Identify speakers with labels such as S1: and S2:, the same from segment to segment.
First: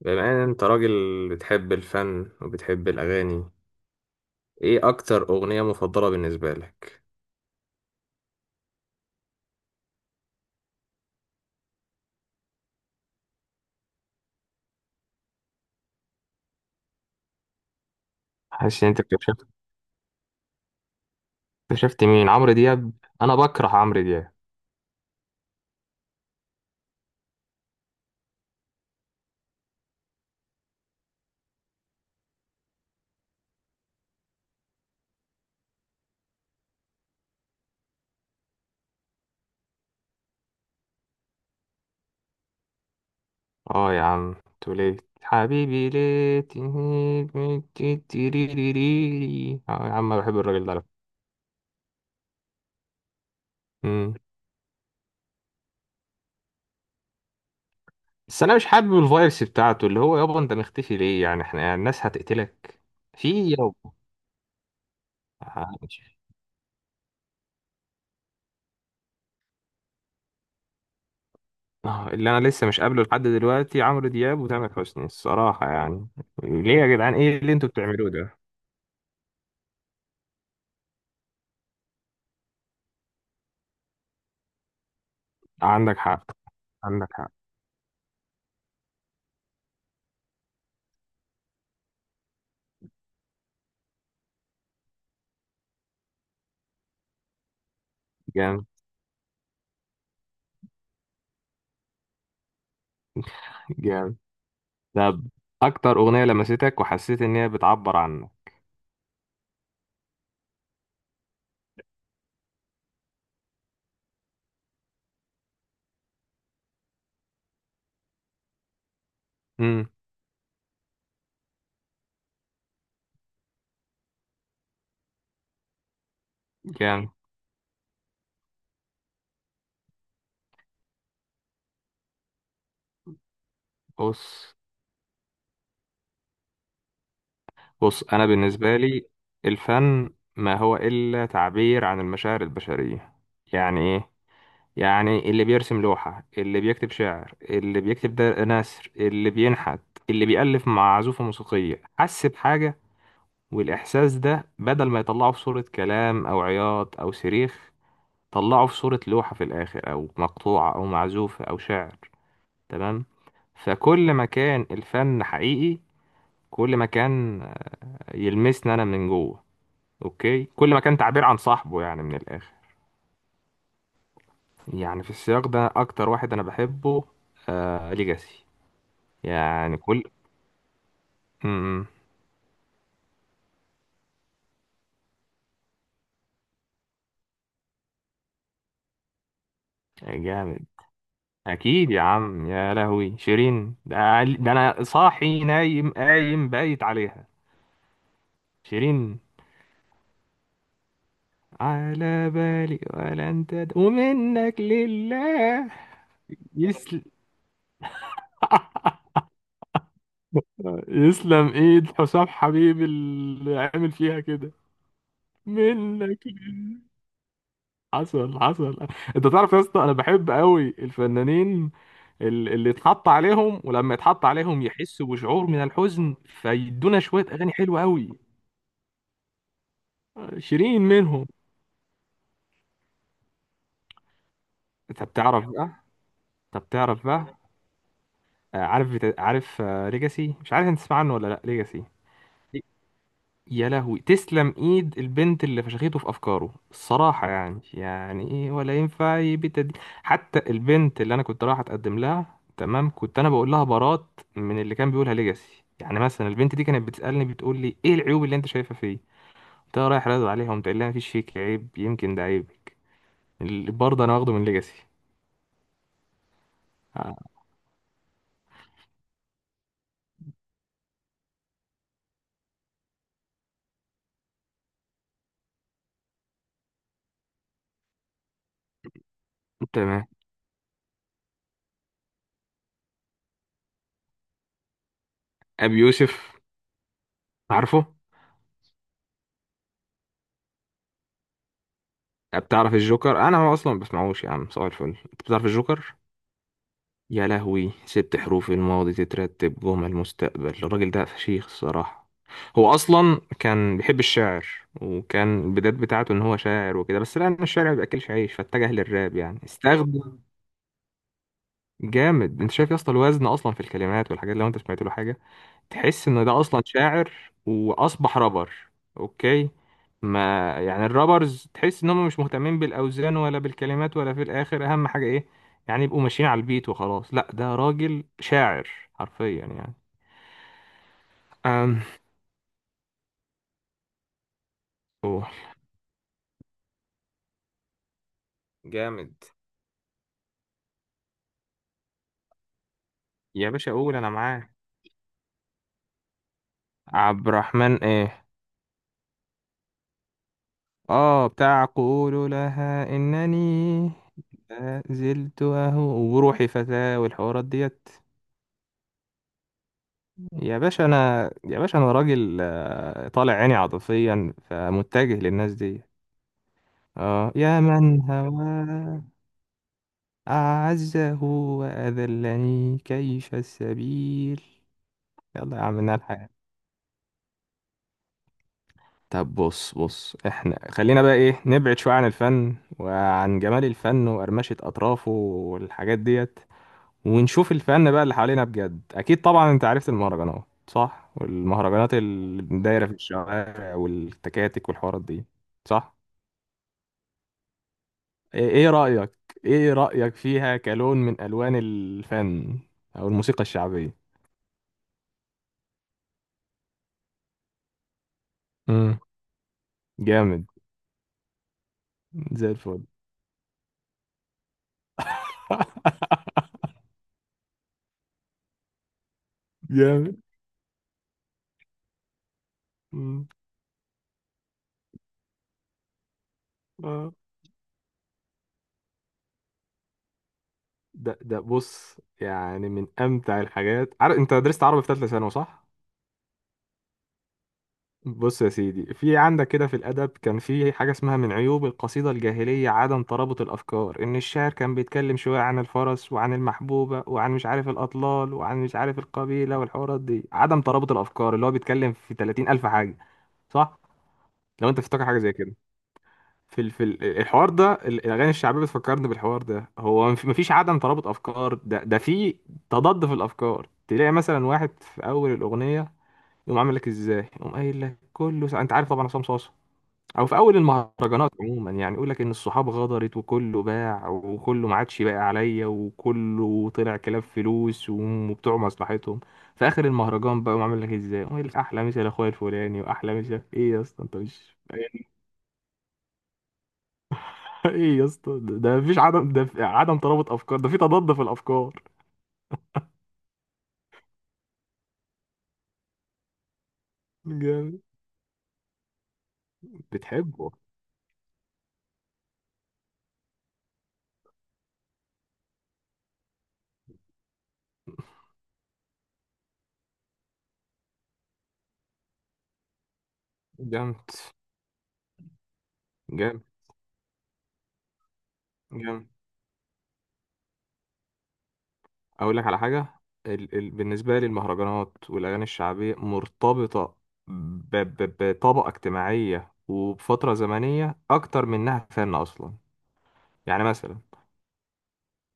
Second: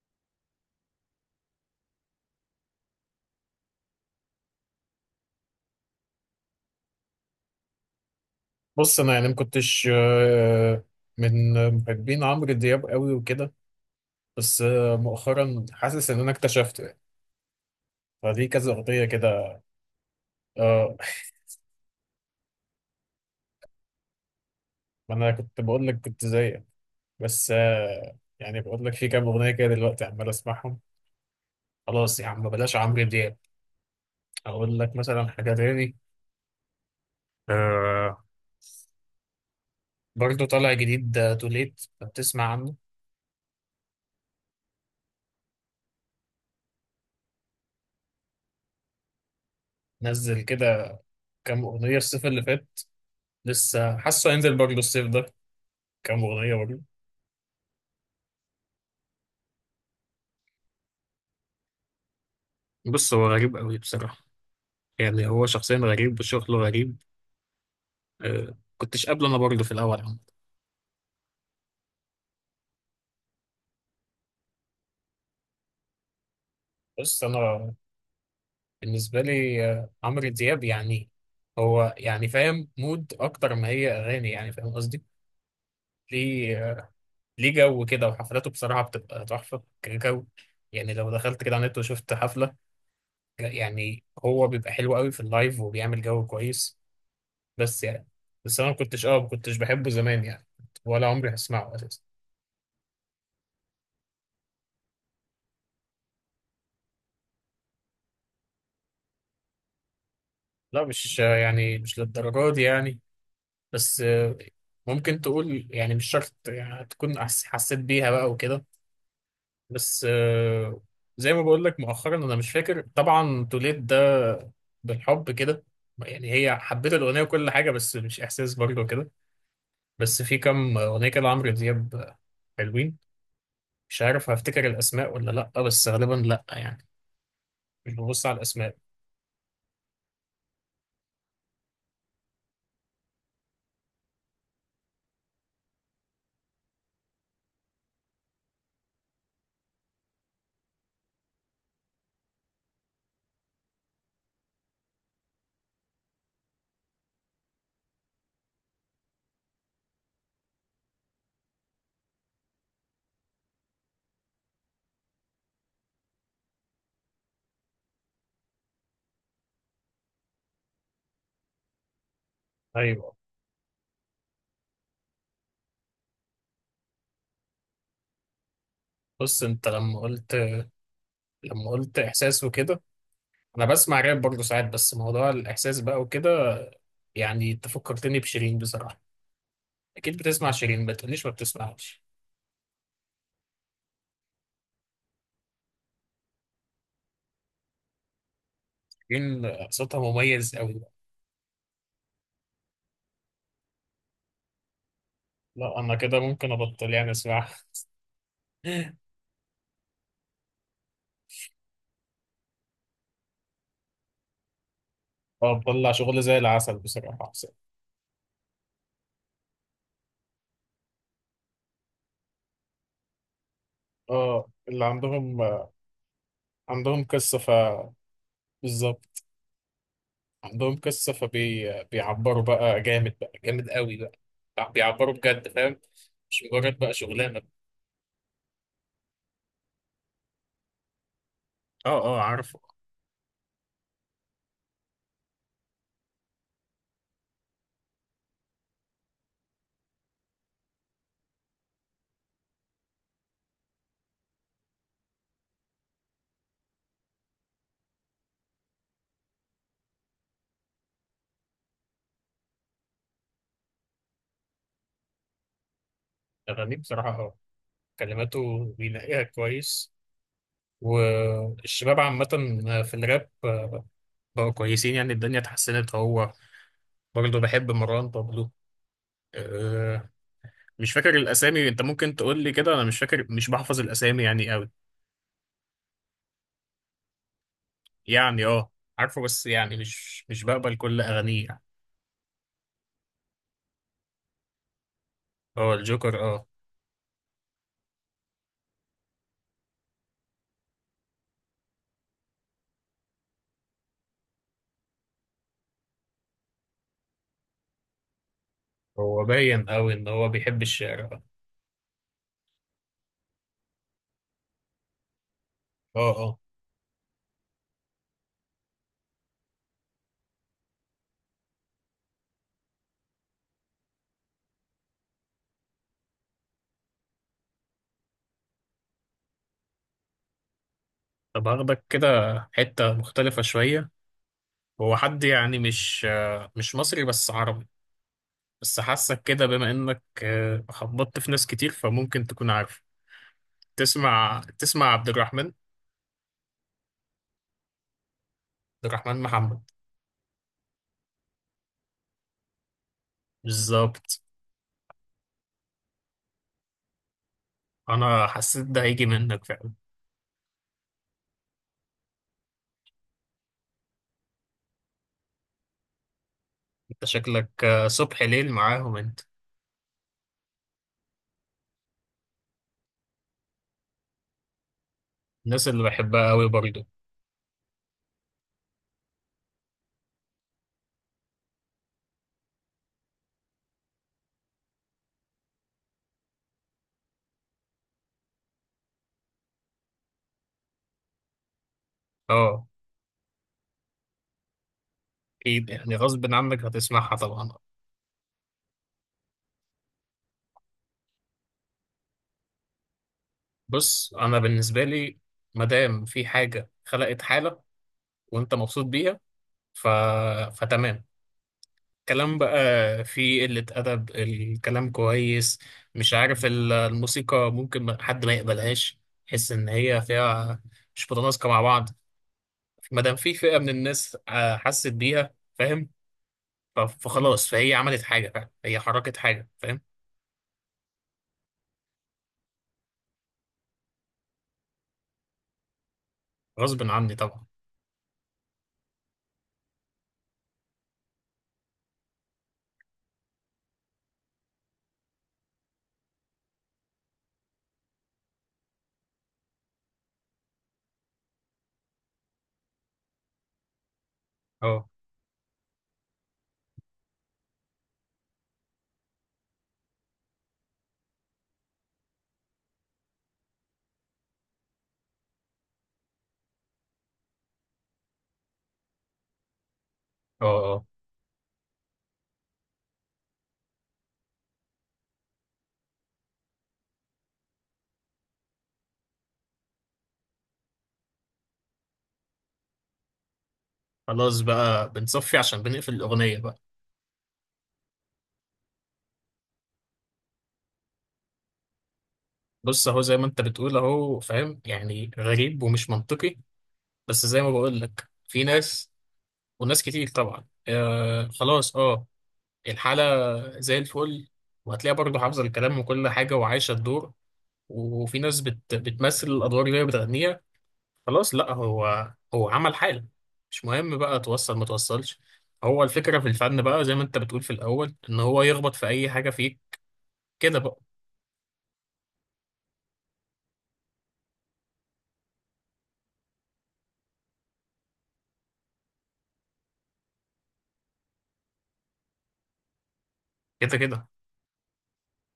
S1: بما ان انت راجل بتحب الفن وبتحب الاغاني، ايه اكتر اغنية مفضلة بالنسبة لك؟
S2: بص، انا يعني ما كنتش من محبين عمرو دياب قوي وكده. بس مؤخرا حاسس ان انا اكتشفته يعني، فدي كذا
S1: حاسس ان انت
S2: اغنيه
S1: اكتشفت
S2: كده. اه،
S1: اكتشفت مين؟ عمرو دياب؟ انا بكره عمرو دياب.
S2: ما انا كنت بقول لك كنت زيك. بس يعني بقول لك في كام اغنيه كده دلوقتي عمال اسمعهم. خلاص يا عم، بلاش عمرو دياب. اقول لك مثلا حاجه تاني. آه، برضه طالع جديد توليت، بتسمع عنه؟
S1: اه يا عم توليت حبيبي ليه تهيج من تيتيريريري. اه يا عم انا بحب
S2: نزل
S1: الراجل ده على فكرة.
S2: كده كام اغنيه الصيف اللي فات، لسه
S1: مم.
S2: حاسه هينزل برضه الصيف ده كام اغنيه برضه.
S1: بس انا مش حابب الفايبس بتاعته اللي هو يابا انت مختفي ليه، يعني احنا الناس هتقتلك.
S2: بص، هو غريب
S1: في
S2: قوي بصراحة. يعني هو شخصيا
S1: يابا.
S2: غريب وشغله غريب. كنتش قابله انا برضه في الاول عمد.
S1: اللي انا لسه مش قابله لحد دلوقتي عمرو دياب وتامر حسني الصراحه يعني. ليه يا جدعان؟
S2: بص،
S1: ايه اللي
S2: انا
S1: انتوا بتعملوه ده؟
S2: بالنسبه لي عمرو دياب يعني، هو يعني فاهم مود اكتر ما هي اغاني، يعني فاهم قصدي.
S1: عندك حق،
S2: ليه
S1: عندك حق.
S2: ليه جو كده، وحفلاته بصراحه بتبقى تحفه كجو. يعني لو دخلت كده على النت وشفت حفله، لا، يعني هو بيبقى حلو قوي في اللايف وبيعمل جو كويس. بس يعني، بس
S1: جامد.
S2: انا ما كنتش بحبه زمان يعني، ولا عمري هسمعه اساسا.
S1: جامد. طب، اكتر اغنيه لمستك وحسيت ان هي بتعبر عنك؟
S2: لا، مش يعني مش للدرجه دي يعني. بس ممكن تقول يعني مش شرط يعني تكون حسيت بيها بقى وكده.
S1: امم.
S2: بس زي ما بقول لك مؤخرا، انا مش فاكر طبعا توليد ده بالحب كده. يعني هي حبيت
S1: جامد.
S2: الاغنيه وكل حاجه، بس مش احساس برضه كده. بس في كام اغنيه كده عمرو دياب حلوين، مش عارف
S1: بص،
S2: هفتكر الاسماء ولا لا، بس غالبا لا يعني، مش
S1: بص
S2: ببص
S1: انا
S2: على الاسماء.
S1: بالنسبه لي الفن ما هو الا تعبير عن المشاعر البشريه. يعني ايه؟ يعني اللي بيرسم لوحة، اللي بيكتب شعر، اللي بيكتب ده نثر، اللي بينحت، اللي بيألف مع عزوفة موسيقية، حس بحاجة، والإحساس ده بدل ما يطلعه في صورة كلام أو عياط أو صريخ، طلعه في صورة لوحة في الآخر أو مقطوعة أو معزوفة أو شعر. تمام. فكل ما كان الفن حقيقي، كل ما كان يلمسني أنا من جوه. أوكي، كل ما كان تعبير عن صاحبه، يعني من الآخر.
S2: ايوه.
S1: يعني في السياق ده أكتر واحد أنا بحبه آه ليجاسي.
S2: بص، انت
S1: يعني
S2: لما
S1: كل
S2: قلت، لما
S1: امم
S2: قلت احساس وكده، انا بسمع راب برضه ساعات، بس موضوع الاحساس بقى وكده. يعني انت فكرتني بشيرين بصراحه. اكيد بتسمع
S1: جامد.
S2: شيرين، ما تقوليش ما
S1: اكيد يا
S2: بتسمعش.
S1: عم، يا لهوي شيرين ده, ده انا صاحي نايم قايم بايت عليها. شيرين.
S2: شيرين صوتها مميز قوي.
S1: على بالي ولا انت ومنك لله.
S2: لا، انا كده ممكن ابطل
S1: يسلم.
S2: يعني اسمعها.
S1: يسلم ايد حسام حبيبي اللي عامل فيها كده.
S2: اه، بتطلع
S1: منك
S2: شغل زي
S1: لله.
S2: العسل بصراحه حسين.
S1: حصل حصل. انت تعرف يا اسطى انا بحب قوي الفنانين، اللي اتحط عليهم ولما يتحط
S2: اه،
S1: عليهم
S2: اللي
S1: يحسوا
S2: عندهم،
S1: بشعور من الحزن فيدونا
S2: عندهم
S1: شوية
S2: قصه،
S1: أغاني حلوة أوي.
S2: بالظبط. عندهم
S1: شيرين
S2: قصه
S1: منهم.
S2: فبي، بيعبروا بقى جامد، بقى جامد قوي، بقى
S1: أنت
S2: بيعبروا
S1: بتعرف
S2: بجد،
S1: بقى،
S2: فاهم؟ مش
S1: أنت
S2: مجرد بقى
S1: بتعرف بقى.
S2: شغلانه.
S1: عارف عارف ليجاسي؟ مش عارف أنت تسمع عنه ولا لأ ليجاسي؟
S2: اه اه، عارفه.
S1: يا لهوي، تسلم ايد البنت اللي فشخته في افكاره الصراحه، يعني ايه؟ ولا ينفع يبت دي. حتى البنت اللي انا كنت رايح اتقدم لها تمام كنت انا بقول لها برات من اللي كان بيقولها ليجاسي. يعني مثلا البنت دي كانت بتسالني بتقول لي ايه العيوب اللي انت شايفها فيه؟ انت رايح رادو عليها ومتقول لها مفيش فيك عيب، يمكن ده عيب. اللي برضه انا واخده من ليجاسي.
S2: اغانيه بصراحه،
S1: آه.
S2: اه، كلماته بينقيها كويس. والشباب عامة في الراب بقوا كويسين، يعني الدنيا اتحسنت. هو برضه بحب مروان بابلو.
S1: تمام.
S2: أه، مش فاكر الأسامي. أنت ممكن تقول لي كده، أنا مش فاكر، مش بحفظ الأسامي يعني أوي.
S1: ابي يوسف؟ عارفه.
S2: يعني أه، عارفه. بس يعني مش بقبل كل أغانيه يعني.
S1: بتعرف الجوكر؟ انا ما اصلا ما بسمعوش يا عم، صباح الفل، انت بتعرف
S2: هو
S1: الجوكر؟
S2: الجوكر؟ أه.
S1: يا لهوي، ست حروف الماضي تترتب جمل المستقبل، الراجل ده فشيخ الصراحه. هو اصلا كان بيحب الشعر، وكان البدايات بتاعته ان هو شاعر وكده، بس لان الشعر ما بياكلش عيش فاتجه للراب،
S2: هو
S1: يعني
S2: باين أوي إن
S1: استخدم.
S2: هو بيحب الشعر، أه.
S1: جامد. انت شايف يا اسطى الوزن اصلا في الكلمات والحاجات، لو انت سمعت له حاجه
S2: أه
S1: تحس ان
S2: أه.
S1: ده اصلا شاعر واصبح رابر. اوكي، ما يعني الرابرز تحس ان هم مش مهتمين بالاوزان ولا بالكلمات ولا في الاخر اهم حاجه ايه، يعني يبقوا ماشيين على البيت وخلاص. لا، ده راجل شاعر حرفيا يعني.
S2: طب
S1: أم.
S2: هاخدك كده حتة مختلفة شوية. هو حد
S1: أوه.
S2: يعني مش مش مصري بس عربي. بس
S1: جامد.
S2: حاسك كده بما انك خبطت في ناس كتير، فممكن تكون عارف.
S1: يا باشا قول انا
S2: تسمع
S1: معاك.
S2: تسمع عبد الرحمن عبد
S1: عبد الرحمن ايه؟
S2: الرحمن محمد.
S1: اه، بتاع قول لها انني
S2: بالظبط.
S1: لا زلت اهو وروحي فتاة والحوارات ديت.
S2: انا حسيت ده هيجي منك فعلا.
S1: يا باشا انا، يا باشا انا راجل، طالع عيني عاطفيا فمتجه للناس دي.
S2: انت
S1: اه يا
S2: شكلك
S1: من
S2: صبح ليل معاهم
S1: هواه
S2: انت.
S1: اعزه واذلني كيف السبيل. يلا يا
S2: الناس
S1: عم
S2: اللي
S1: نار
S2: بحبها
S1: الحياة.
S2: قوي برضه.
S1: طب بص، بص احنا خلينا بقى ايه، نبعد شوية عن الفن وعن جمال الفن وقرمشة اطرافه والحاجات ديت، ونشوف الفن بقى اللي حوالينا بجد. اكيد طبعا انت عرفت المهرجانات صح، والمهرجانات اللي
S2: اه،
S1: دايره في الشوارع والتكاتك والحوارات دي
S2: اكيد
S1: صح؟
S2: يعني غصب عنك هتسمعها طبعا.
S1: ايه، إيه رايك؟ ايه رايك فيها كلون من الوان الفن او الموسيقى الشعبيه؟
S2: بص، انا بالنسبه لي ما دام في حاجه خلقت حاله وانت مبسوط
S1: امم.
S2: بيها، ف...
S1: جامد.
S2: فتمام. كلام
S1: زي
S2: بقى
S1: الفل.
S2: فيه قلة أدب، الكلام كويس. مش عارف، الموسيقى ممكن حد ما يقبلهاش، يحس إن هي
S1: جامد.
S2: فيها مش متناسقة مع بعض. ما دام
S1: مم.
S2: في فئة من الناس حست بيها، فاهم؟
S1: آه.
S2: فخلاص، فهي عملت حاجة، فاهم؟ هي حركت حاجة، فاهم؟
S1: ده بص، يعني من امتع الحاجات، عارف انت درست عربي في ثالثه ثانوي صح؟
S2: غصب عني طبعا.
S1: بص يا سيدي في عندك كده، في الأدب كان في حاجة اسمها من عيوب القصيدة الجاهلية عدم ترابط الأفكار، إن الشاعر كان بيتكلم شوية عن الفرس وعن المحبوبة وعن مش عارف الأطلال وعن مش عارف القبيلة والحوارات دي، عدم ترابط الأفكار اللي هو بيتكلم في 30 ألف حاجة صح؟ لو أنت
S2: اه
S1: تفتكر حاجة زي كده الحوار ده، الأغاني الشعبية بتفكرني بالحوار ده، هو مفيش عدم ترابط أفكار، ده في تضاد في الأفكار، تلاقي مثلا واحد في أول الأغنية يقوم عامل لك إزاي؟ يقوم قايل لك كله أنت عارف طبعا عصام صاصا، او في
S2: اه
S1: اول
S2: اه.
S1: المهرجانات عموما يعني يقول لك ان الصحاب غدرت وكله باع وكله ما عادش باقي عليا وكله طلع كلاب فلوس وبتوع مصلحتهم. في اخر المهرجان بقى عامل لك ازاي، ويقول لك احلى مسا لاخويا الفلاني واحلى مسا، ايه يا اسطى انت
S2: خلاص
S1: مش
S2: بقى بنصفي عشان بنقفل الأغنية بقى.
S1: ايه يا اسطى، ده مفيش عدم، ده في عدم ترابط افكار، ده في تضاد في الافكار.
S2: بص، أهو زي ما أنت بتقول، أهو فاهم يعني غريب ومش منطقي، بس زي ما بقول
S1: جامد.
S2: لك في ناس وناس كتير طبعا،
S1: بتحبه.
S2: آه، خلاص، اه. الحالة زي الفل، وهتلاقيها برضه حافظة الكلام وكل حاجة وعايشة الدور. وفي ناس بتمثل الأدوار اللي هي بتغنيها. خلاص، لا هو عمل حالة، مش مهم
S1: جامد.
S2: بقى توصل ما توصلش. هو الفكرة في
S1: جامد.
S2: الفن بقى زي ما أنت بتقول في الأول، إن هو يخبط في
S1: جامد.
S2: أي حاجة فيك كده بقى.
S1: اقول لك على حاجه، بالنسبه لي المهرجانات والاغاني الشعبيه مرتبطه بطبقه اجتماعيه وبفتره زمنيه اكتر من انها فن اصلا. يعني
S2: كده
S1: مثلا،
S2: كده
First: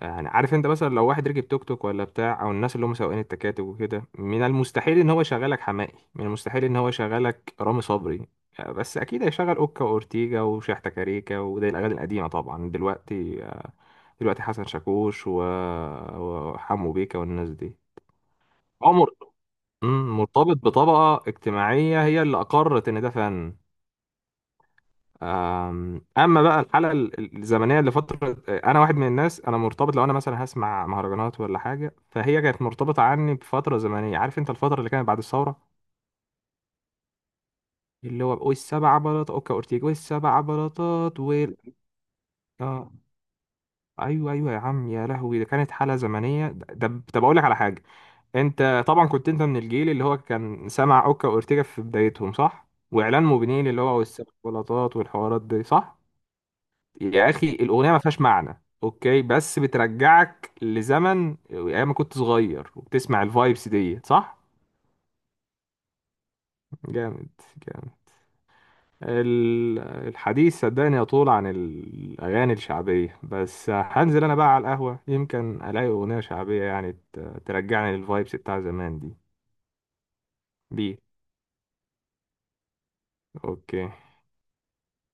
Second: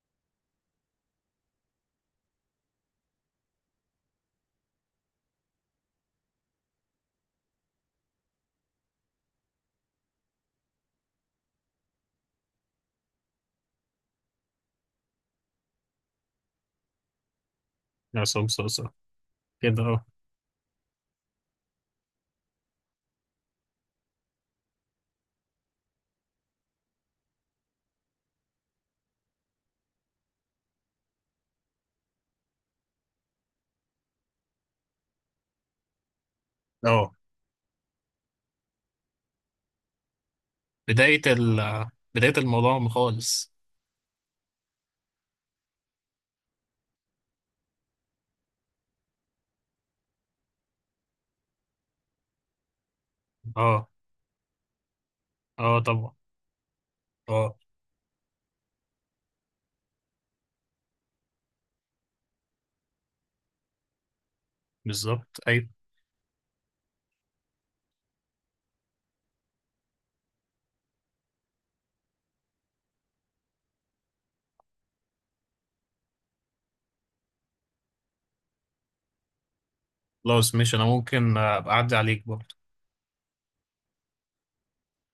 S1: يعني عارف انت مثلا لو واحد ركب توك توك ولا بتاع او الناس اللي هم سواقين التكاتك وكده، من المستحيل ان هو يشغلك حماقي، من المستحيل ان هو يشغلك رامي صبري، بس اكيد هيشغل اوكا واورتيجا وشحتة كاريكا، وده الاغاني القديمه طبعا. دلوقتي، دلوقتي حسن شاكوش وحمو بيكا والناس دي.
S2: عصام صاصا
S1: عمر.
S2: كده. اه
S1: مم، مرتبط بطبقة اجتماعية هي اللي أقرت إن ده فن. أما بقى الحالة الزمنية لفترة، أنا واحد من الناس أنا مرتبط، لو أنا مثلا هسمع مهرجانات ولا حاجة فهي كانت مرتبطة عني بفترة زمنية، عارف أنت الفترة اللي كانت بعد الثورة
S2: اه.
S1: اللي هو والسبع بلاطات أوكا أورتيجا والسبع
S2: بداية
S1: بلاطات وال
S2: ال بداية الموضوع
S1: آه
S2: خالص.
S1: أيوه أيوه يا عم، يا لهوي، ده كانت حالة زمنية، طب أقول لك على حاجة. انت طبعا كنت انت من الجيل اللي هو كان سمع اوكا واورتيجا في بدايتهم صح، واعلان موبينيل اللي
S2: اه
S1: هو والسيكولاتات والحوارات دي
S2: اه
S1: صح؟
S2: طبعا.
S1: يا اخي
S2: اه،
S1: الاغنيه ما فيهاش معنى اوكي، بس بترجعك لزمن ايام ما كنت صغير وبتسمع الفايبس دي صح؟
S2: بالظبط أيوة.
S1: جامد. جامد. ال- الحديث صدقني يطول عن الاغاني الشعبيه، بس هنزل انا بقى على القهوه يمكن الاقي اغنيه شعبيه يعني ترجعني للفايبس بتاع زمان دي.
S2: خلاص ماشي. انا
S1: بيه.
S2: ممكن ابقى اعدي عليك برضه.
S1: اوكي.